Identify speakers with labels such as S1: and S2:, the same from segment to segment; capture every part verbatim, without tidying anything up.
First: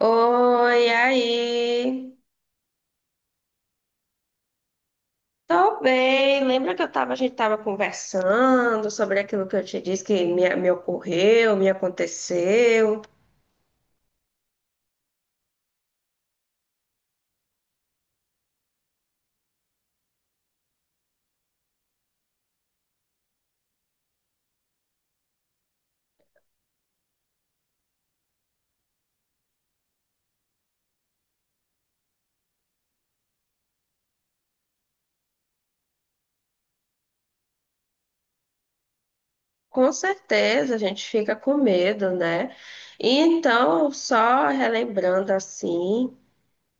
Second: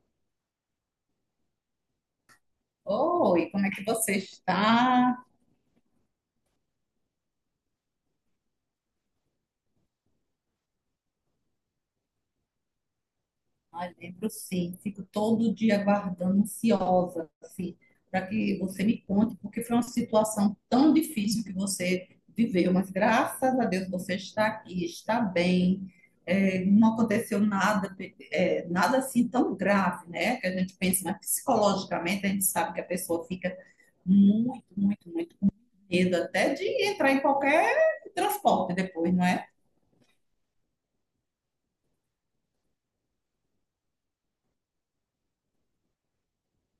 S1: Oi, aí.
S2: Oi, como é que você está?
S1: Tô bem. Lembra que eu tava, a gente tava conversando sobre aquilo que eu te disse que me, me ocorreu, me aconteceu?
S2: Ai, lembro sim, fico todo dia aguardando, ansiosa, assim, para que você me conte, porque foi uma situação tão difícil que você viveu, mas graças a Deus você está aqui, está bem. É, não aconteceu nada, é, nada assim tão grave, né? Que a gente pensa, mas psicologicamente a gente sabe que a pessoa fica muito, muito, muito medo até de entrar em qualquer transporte depois, não é?
S1: Com certeza, a gente fica com medo, né? E então, só relembrando assim,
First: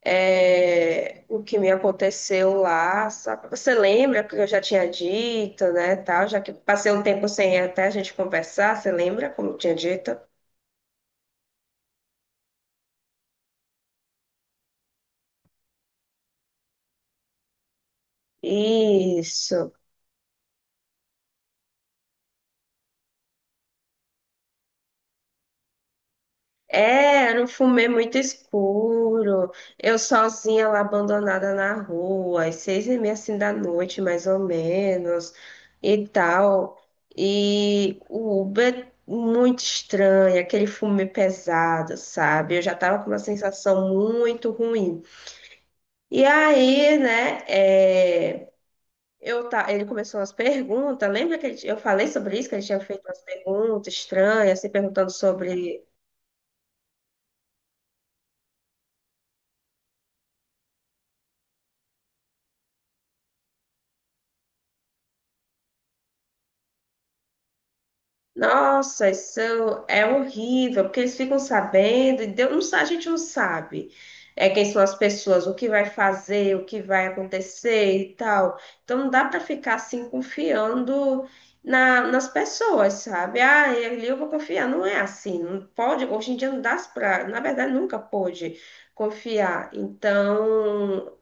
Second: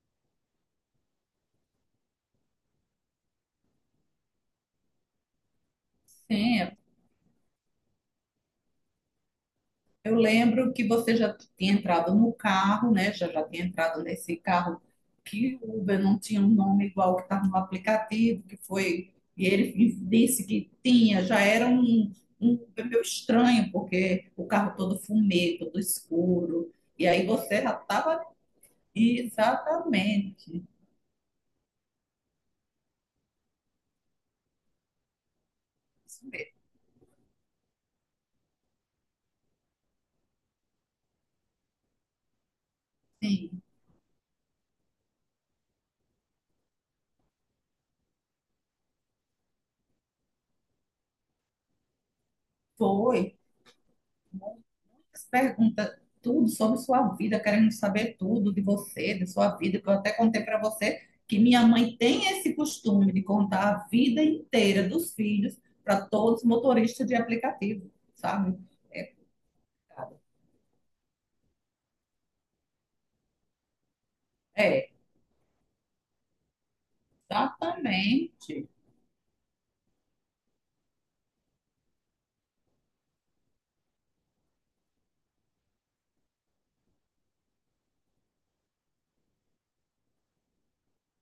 S1: é, o que me aconteceu lá, sabe? Você lembra que eu já tinha dito, né, tal, já que
S2: Sim,
S1: passei um tempo sem até a gente conversar, você lembra como eu tinha
S2: eu
S1: dito?
S2: lembro que você já tinha entrado no carro, né? Já já tinha entrado nesse carro, que o Uber não tinha um nome igual que estava no aplicativo, que foi. E
S1: Isso.
S2: ele disse que tinha, já era um, um Uber meio estranho, porque o carro todo fumê, todo escuro. E aí
S1: É, era um
S2: você já
S1: fumê muito
S2: estava.
S1: escuro. Eu
S2: Exatamente.
S1: sozinha lá abandonada na rua, às seis e meia assim da noite, mais ou menos, e
S2: Isso mesmo.
S1: tal. E o Uber muito estranho, aquele fumê pesado, sabe? Eu já tava com uma
S2: Sim,
S1: sensação muito ruim. E aí, né, é, eu tá, ele começou umas perguntas. Lembra que ele- eu falei sobre isso, que ele tinha feito umas
S2: foi.
S1: perguntas estranhas, se perguntando sobre.
S2: Pergunta tudo sobre sua vida, querendo saber tudo de você, de sua vida, que eu até contei para você que minha mãe tem esse costume de contar a vida inteira dos filhos para todos os motoristas de aplicativo, sabe?
S1: Nossa, isso é horrível, porque eles ficam sabendo, e Deus, não, sa- a gente não sabe é, quem são
S2: É,
S1: as pessoas, o que vai fazer, o que vai acontecer e tal.
S2: exatamente.
S1: Então não dá para ficar assim confiando na- nas pessoas, sabe? Ah, ali eu vou confiar. Não é assim, não pode, hoje em dia não dá pra, na verdade nunca pôde confiar. Então,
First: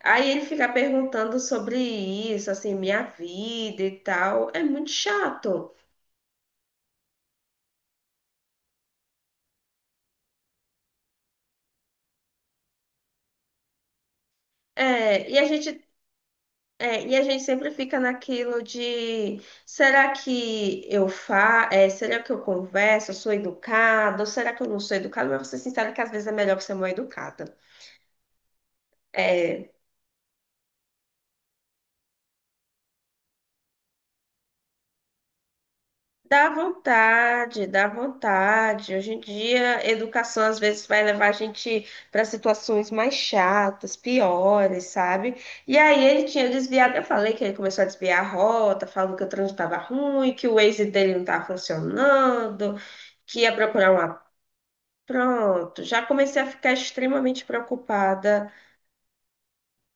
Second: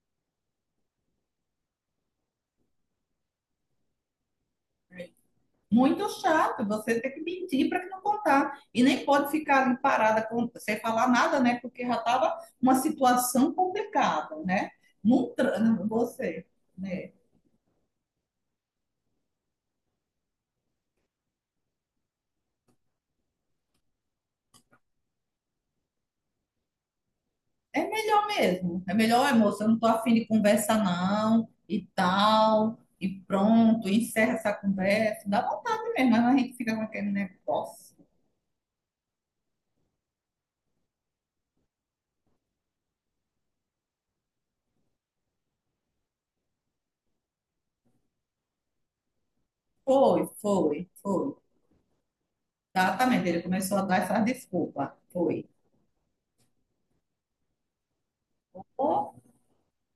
S1: aí ele fica perguntando sobre isso, assim, minha vida e tal. É muito chato.
S2: Muito chato, você tem que mentir para que não contar. E nem pode ficar ali parada com- sem falar nada, né? Porque já estava uma situação complicada, né? Não,
S1: É, e a
S2: tra-
S1: gente
S2: você,
S1: É,
S2: né?
S1: e a gente sempre fica naquilo de será que eu fa, é, será que eu converso, eu sou educada, ou será que eu não sou educada? Mas vou ser sincera que às vezes é melhor você ser mal educada.
S2: É melhor mesmo. É melhor, "Olha, moça, eu
S1: É,
S2: não tô afim de conversa não, e tal, e pronto, encerra essa conversa." Dá vontade mesmo, mas a
S1: dá
S2: gente fica com aquele
S1: vontade, dá
S2: negócio.
S1: vontade. Hoje em dia, educação às vezes vai levar a gente para situações mais chatas, piores, sabe? E aí ele tinha desviado, eu falei que ele começou a desviar a rota, falando que o trânsito estava
S2: Foi,
S1: ruim, que o Waze
S2: foi,
S1: dele não
S2: foi.
S1: estava funcionando,
S2: Exatamente,
S1: que
S2: ele
S1: ia
S2: começou a
S1: procurar
S2: dar essa
S1: um.
S2: desculpa. Foi.
S1: Pronto, já comecei a ficar extremamente preocupada.
S2: Ou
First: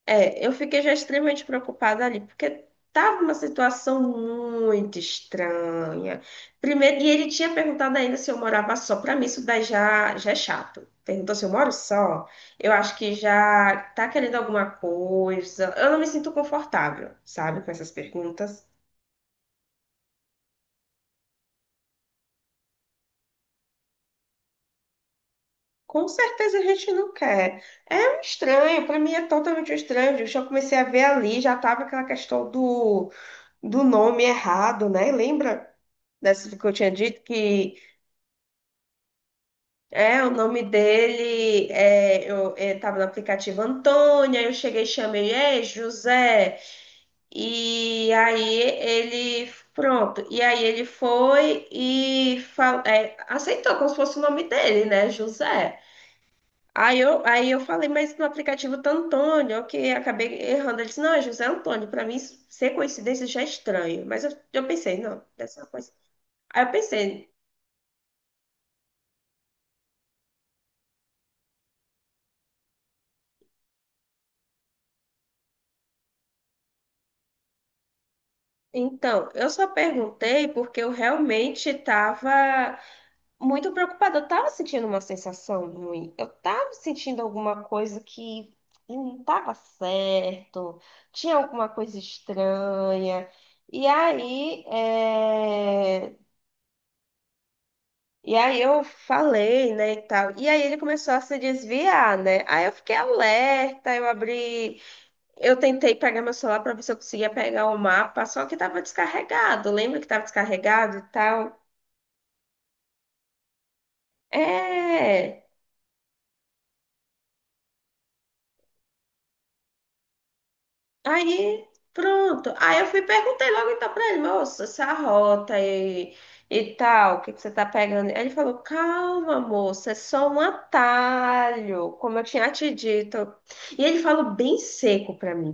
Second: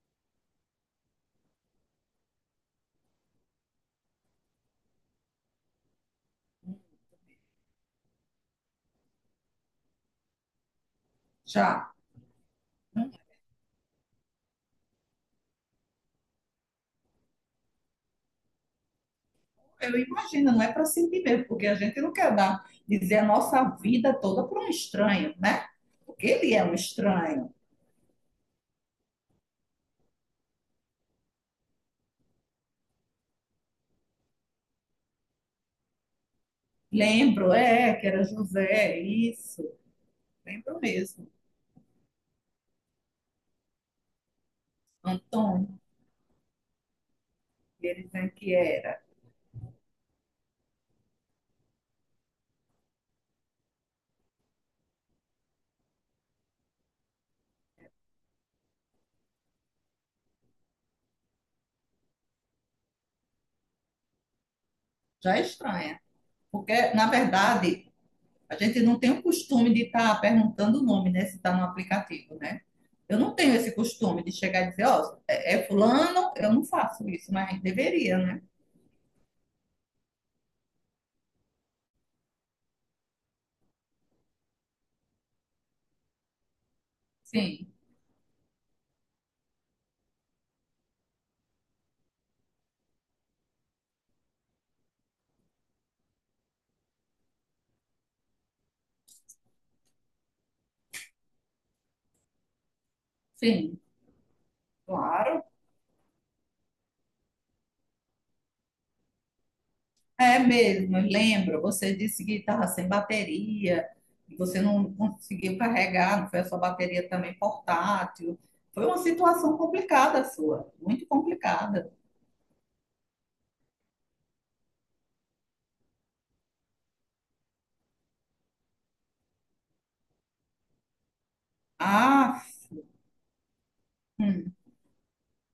S1: É, eu fiquei já extremamente preocupada ali, porque tava uma situação muito estranha. Primeiro, e ele tinha perguntado ainda se eu morava só. Para mim, isso daí já, já é chato. Perguntou se eu moro
S2: já.
S1: só. Eu acho que já tá querendo alguma coisa. Eu não me sinto confortável, sabe, com essas perguntas.
S2: Eu imagino, não é para sentir mesmo, porque a gente não quer dar, dizer a nossa vida toda para um estranho, né?
S1: Com
S2: Porque ele
S1: certeza a
S2: é um
S1: gente não
S2: estranho.
S1: quer. É um estranho, para mim é totalmente um estranho. Eu já comecei a ver ali, já tava aquela questão do do nome errado, né? Lembra dessa que eu tinha dito
S2: Lembro,
S1: que
S2: é, que era José, isso.
S1: é o nome
S2: Lembro mesmo.
S1: dele, é, eu estava no aplicativo Antônia, eu cheguei e chamei, é
S2: Antônio.
S1: José,
S2: Ele
S1: e
S2: dizendo que
S1: aí
S2: era.
S1: ele, pronto, e aí ele foi e fal, é, aceitou como se fosse o nome dele, né, José. Aí eu, aí eu falei, mas no aplicativo tá Antônio, eu que acabei errando. Ele disse, não, é José Antônio. Para mim, ser coincidência já é estranho. Mas eu, eu pensei, não,
S2: Já é
S1: dessa coisa.
S2: estranha.
S1: Aí eu
S2: Porque, na
S1: pensei,
S2: verdade, a gente não tem o costume de estar perguntando o nome, né? Se está no aplicativo, né? Eu não tenho esse costume de chegar e dizer, ó, é é fulano, eu não faço isso, mas a gente deveria, né?
S1: Então, eu só perguntei porque eu realmente estava muito preocupada. Eu estava sentindo uma sensação ruim. Eu estava sentindo alguma
S2: Sim,
S1: coisa que não estava certo. Tinha alguma coisa estranha. E aí, é, e aí eu falei, né, e tal. E aí ele começou a se desviar, né? Aí eu fiquei
S2: sim,
S1: alerta. Eu abri
S2: claro.
S1: eu tentei pegar meu celular para ver se eu conseguia pegar o mapa, só que estava descarregado. Lembra que estava
S2: É
S1: descarregado
S2: mesmo,
S1: e
S2: eu
S1: tal?
S2: lembro, você disse que estava sem bateria, que você não
S1: É.
S2: conseguiu carregar, não foi a sua bateria também portátil. Foi uma situação complicada sua, muito
S1: Aí,
S2: complicada.
S1: pronto. Aí eu fui e perguntei logo então para ele, moço, essa rota e, e tal, o que que você tá pegando? Aí ele falou, calma, moça, é só um atalho, como eu
S2: Ah,
S1: tinha te dito. E ele falou
S2: hum.
S1: bem seco para mim,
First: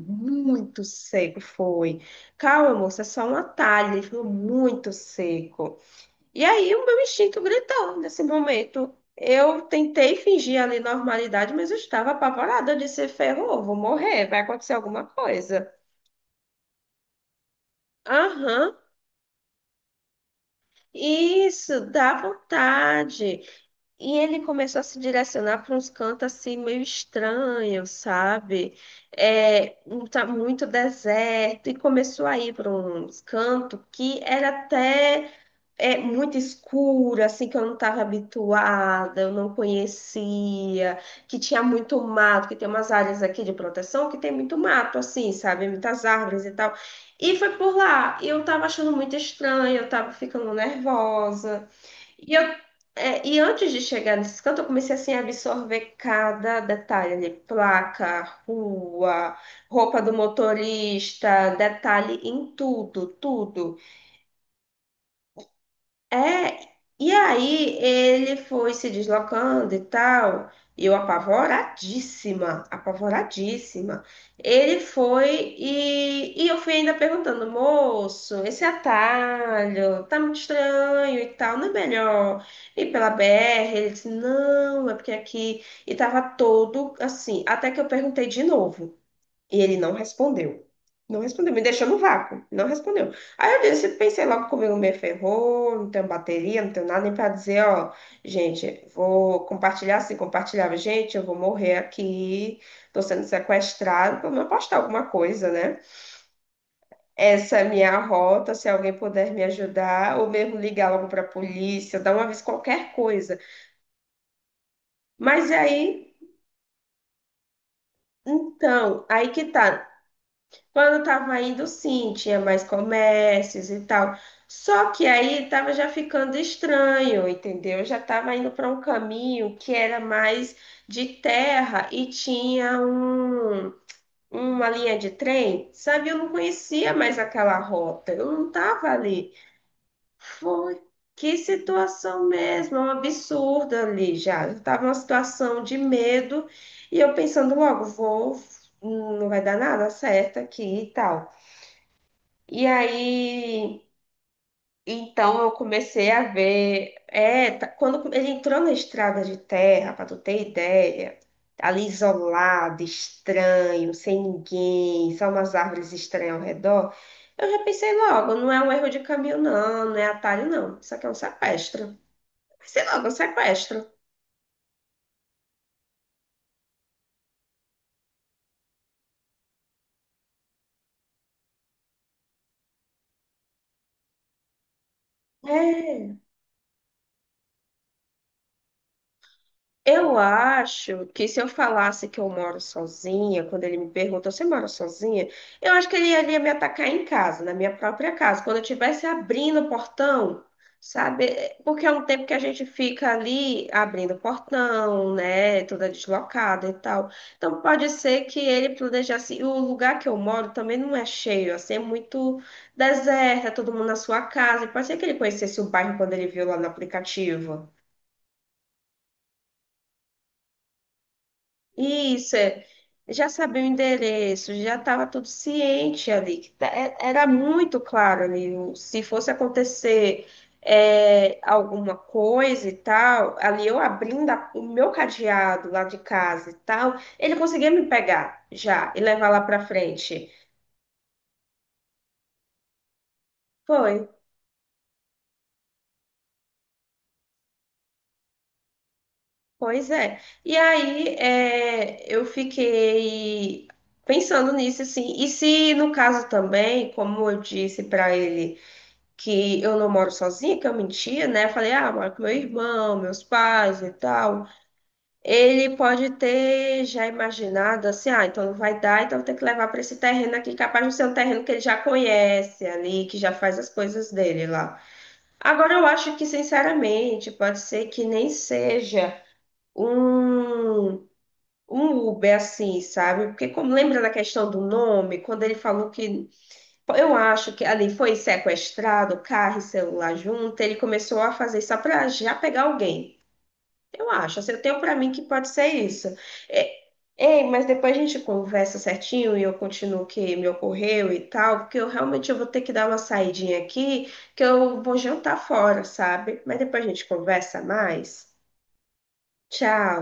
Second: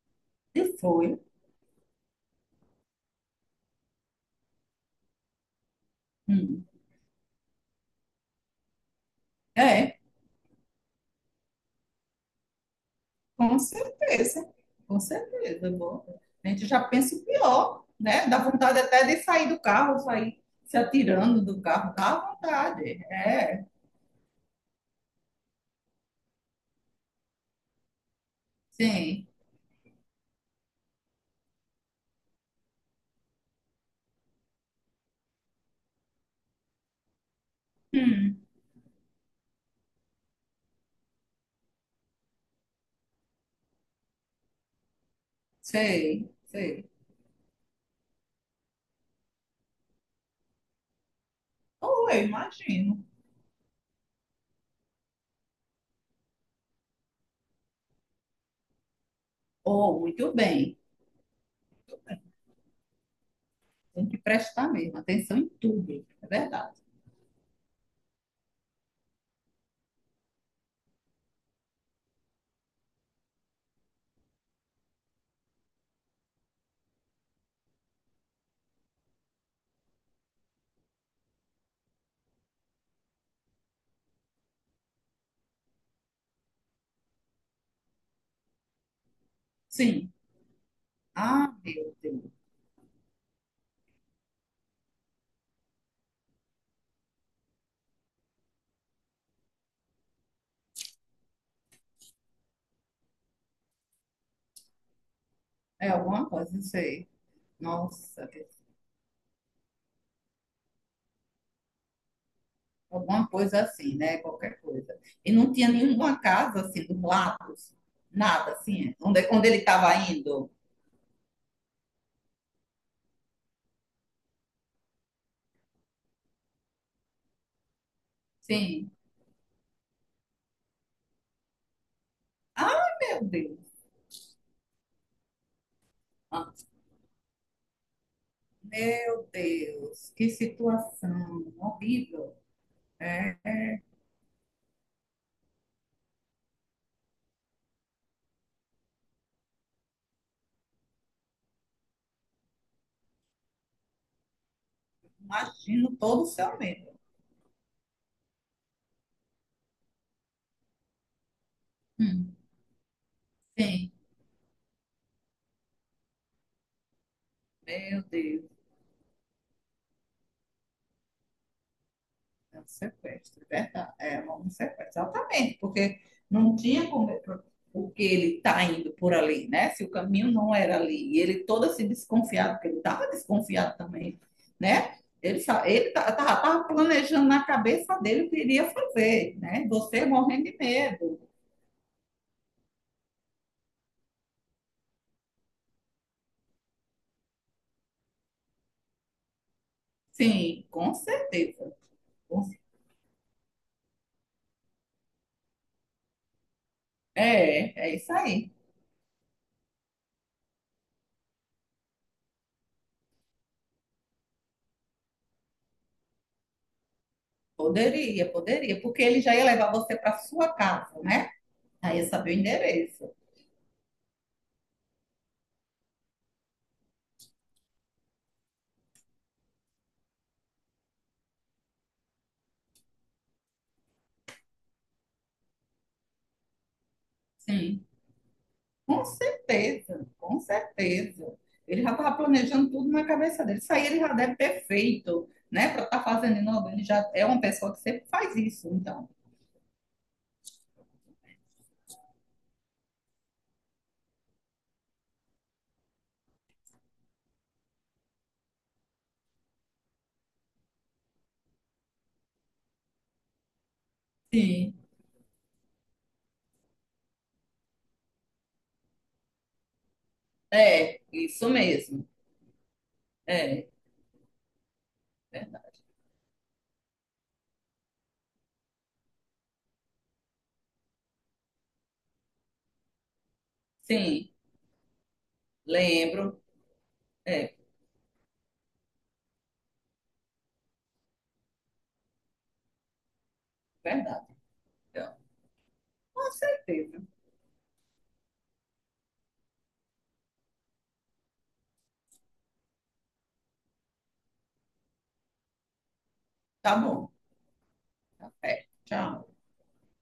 S2: E
S1: muito
S2: foi.
S1: seco foi. Calma, moça, é só um atalho. Ele falou muito seco. E
S2: Hum.
S1: aí o meu instinto gritou nesse momento. Eu
S2: É,
S1: tentei fingir ali normalidade, mas eu estava apavorada de ser
S2: com
S1: ferrou, vou morrer, vai
S2: certeza.
S1: acontecer
S2: Com
S1: alguma
S2: certeza.
S1: coisa.
S2: Bom, a gente já pensa o pior, né? Dá
S1: Aham,
S2: vontade até de sair do carro, sair se atirando do
S1: isso,
S2: carro.
S1: dá
S2: Dá vontade.
S1: vontade.
S2: É,
S1: E ele começou a se direcionar para uns cantos assim meio estranhos, sabe?
S2: sim.
S1: É, um tá muito deserto, e começou a ir para uns cantos que era até é muito escura, assim, que eu não estava
S2: Hum.
S1: habituada, eu não conhecia, que tinha muito mato, que tem umas áreas aqui de proteção que tem muito mato, assim, sabe? Muitas
S2: Sei,
S1: árvores e tal.
S2: sei.
S1: E foi por lá. E eu estava achando muito estranho, eu estava ficando nervosa.
S2: Ou eu
S1: E eu
S2: imagino.
S1: é, e antes de chegar nesse canto, eu comecei assim a absorver cada detalhe ali, placa, rua,
S2: Ou,
S1: roupa do
S2: muito bem.
S1: motorista, detalhe em tudo, tudo.
S2: Tem que prestar mesmo atenção em tudo. É
S1: É,
S2: verdade.
S1: e aí ele foi se deslocando e tal, e eu apavoradíssima, apavoradíssima. Ele foi e, e eu fui ainda perguntando, moço, esse atalho tá muito estranho e tal, não é melhor ir pela B R? Ele disse, não, é porque aqui, e tava todo assim, até que eu perguntei de novo. E ele não
S2: Sim.
S1: respondeu. Não respondeu,
S2: Ah,
S1: me deixou
S2: meu
S1: no
S2: Deus.
S1: vácuo. Não respondeu. Aí eu disse, pensei logo comigo, me ferrou, não tenho bateria, não tenho nada nem pra dizer, ó, gente, vou compartilhar assim, compartilhava, gente, eu vou morrer aqui, tô sendo sequestrado, pelo menos postar alguma coisa, né?
S2: É alguma coisa, sei.
S1: Essa é a minha
S2: Nossa,
S1: rota, se alguém puder me ajudar, ou mesmo ligar logo pra polícia, dar uma vez qualquer
S2: alguma
S1: coisa.
S2: coisa assim, né? Qualquer coisa. E
S1: Mas
S2: não tinha
S1: aí,
S2: nenhuma casa assim dos lados, nada assim,
S1: então,
S2: onde,
S1: aí que
S2: onde ele
S1: tá.
S2: estava indo.
S1: Quando eu tava indo, sim, tinha mais comércios e tal. Só que aí tava já ficando estranho, entendeu? Eu já tava indo para um
S2: Sim.
S1: caminho que era mais de terra e tinha
S2: Ai, meu
S1: um,
S2: Deus.
S1: uma linha de trem, sabe? Eu não
S2: Ah,
S1: conhecia mais aquela rota, eu não tava
S2: meu
S1: ali.
S2: Deus, que
S1: Foi. Que
S2: situação
S1: situação
S2: horrível.
S1: mesmo, é um absurdo ali já. Eu tava uma situação de medo e eu pensando logo, vou, não vai dar nada certo aqui e tal. E aí, então eu
S2: Imagino
S1: comecei a
S2: todo o seu medo.
S1: ver. É, tá- quando ele entrou na estrada de terra, para tu ter ideia, ali
S2: Hum,
S1: isolado,
S2: sim,
S1: estranho, sem ninguém, só umas árvores estranhas ao redor, eu já pensei
S2: meu
S1: logo,
S2: Deus.
S1: não é um erro de caminho, não, não é atalho, não. Isso aqui é um sequestro.
S2: É um
S1: Pensei logo, um
S2: sequestro, é
S1: sequestro.
S2: verdade. É um sequestro, exatamente, porque não tinha como, porque ele está indo por ali, né? Se o caminho não era ali, e ele todo assim desconfiado, porque ele estava desconfiado também, né? Ele sa- ele
S1: É.
S2: estava planejando na cabeça dele o que iria fazer, né? Você
S1: Eu
S2: morrendo de
S1: acho
S2: medo.
S1: que se eu falasse que eu moro sozinha, quando ele me pergunta, você mora sozinha? Eu acho que ele ia ele ia me atacar em casa, na minha própria casa, quando eu estivesse abrindo o portão,
S2: Sim, com
S1: sabe? É,
S2: certeza.
S1: porque é um tempo que a
S2: Com cer-
S1: gente fica ali abrindo o portão, né? Toda deslocada e tal. Então
S2: É,
S1: pode
S2: é isso
S1: ser que
S2: aí.
S1: ele planejasse. E o lugar que eu moro também não é cheio, assim, é muito deserto, é todo mundo na sua casa. E pode ser que ele conhecesse o bairro quando ele viu lá no aplicativo.
S2: Poderia, poderia, porque ele já ia levar você para sua casa, né? Aí ia saber
S1: Isso,
S2: o
S1: é.
S2: endereço.
S1: Já sabia o endereço, já estava tudo ciente ali. que tá- é- Era muito claro ali. o- Se fosse acontecer é, alguma coisa e tal, ali eu abrindo a- o meu cadeado lá de casa e tal, ele conseguia
S2: Sim.
S1: me pegar já e
S2: Com
S1: levar lá para
S2: certeza,
S1: frente.
S2: com certeza. Ele já estava planejando tudo na cabeça dele. Isso aí
S1: Foi,
S2: ele já deve ter feito, né? Para estar fazendo em novembro. Ele já é uma pessoa que sempre faz isso, então.
S1: pois é. E aí é, eu fiquei pensando nisso assim. E se no caso também, como eu disse para ele, que eu não moro sozinha, que eu mentia, né? Falei, ah, moro com meu irmão, meus pais e tal.
S2: Sim.
S1: Ele pode ter já imaginado assim, ah, então não vai dar, então vou ter que levar para esse terreno aqui, capaz de
S2: É,
S1: ser um terreno
S2: isso
S1: que ele já
S2: mesmo.
S1: conhece ali, que já faz as
S2: É,
S1: coisas dele lá. Agora
S2: verdade.
S1: eu acho que, sinceramente, pode ser que nem seja um um Uber assim, sabe? Porque como lembra da
S2: Sim,
S1: questão do nome, quando ele falou que
S2: lembro.
S1: eu acho
S2: É,
S1: que ali foi sequestrado, carro e celular junto. Ele começou a fazer só para já pegar alguém. Eu
S2: verdade.
S1: acho, assim, eu tenho para mim
S2: Então,
S1: que pode ser isso.
S2: com
S1: É,
S2: certeza.
S1: ei, mas depois a gente conversa certinho e eu continuo o que me ocorreu e tal, porque eu realmente eu vou ter que dar uma saidinha aqui, que eu vou jantar fora, sabe? Mas
S2: Tá
S1: depois a gente
S2: bom.
S1: conversa mais.
S2: É, tchau.
S1: Tchau.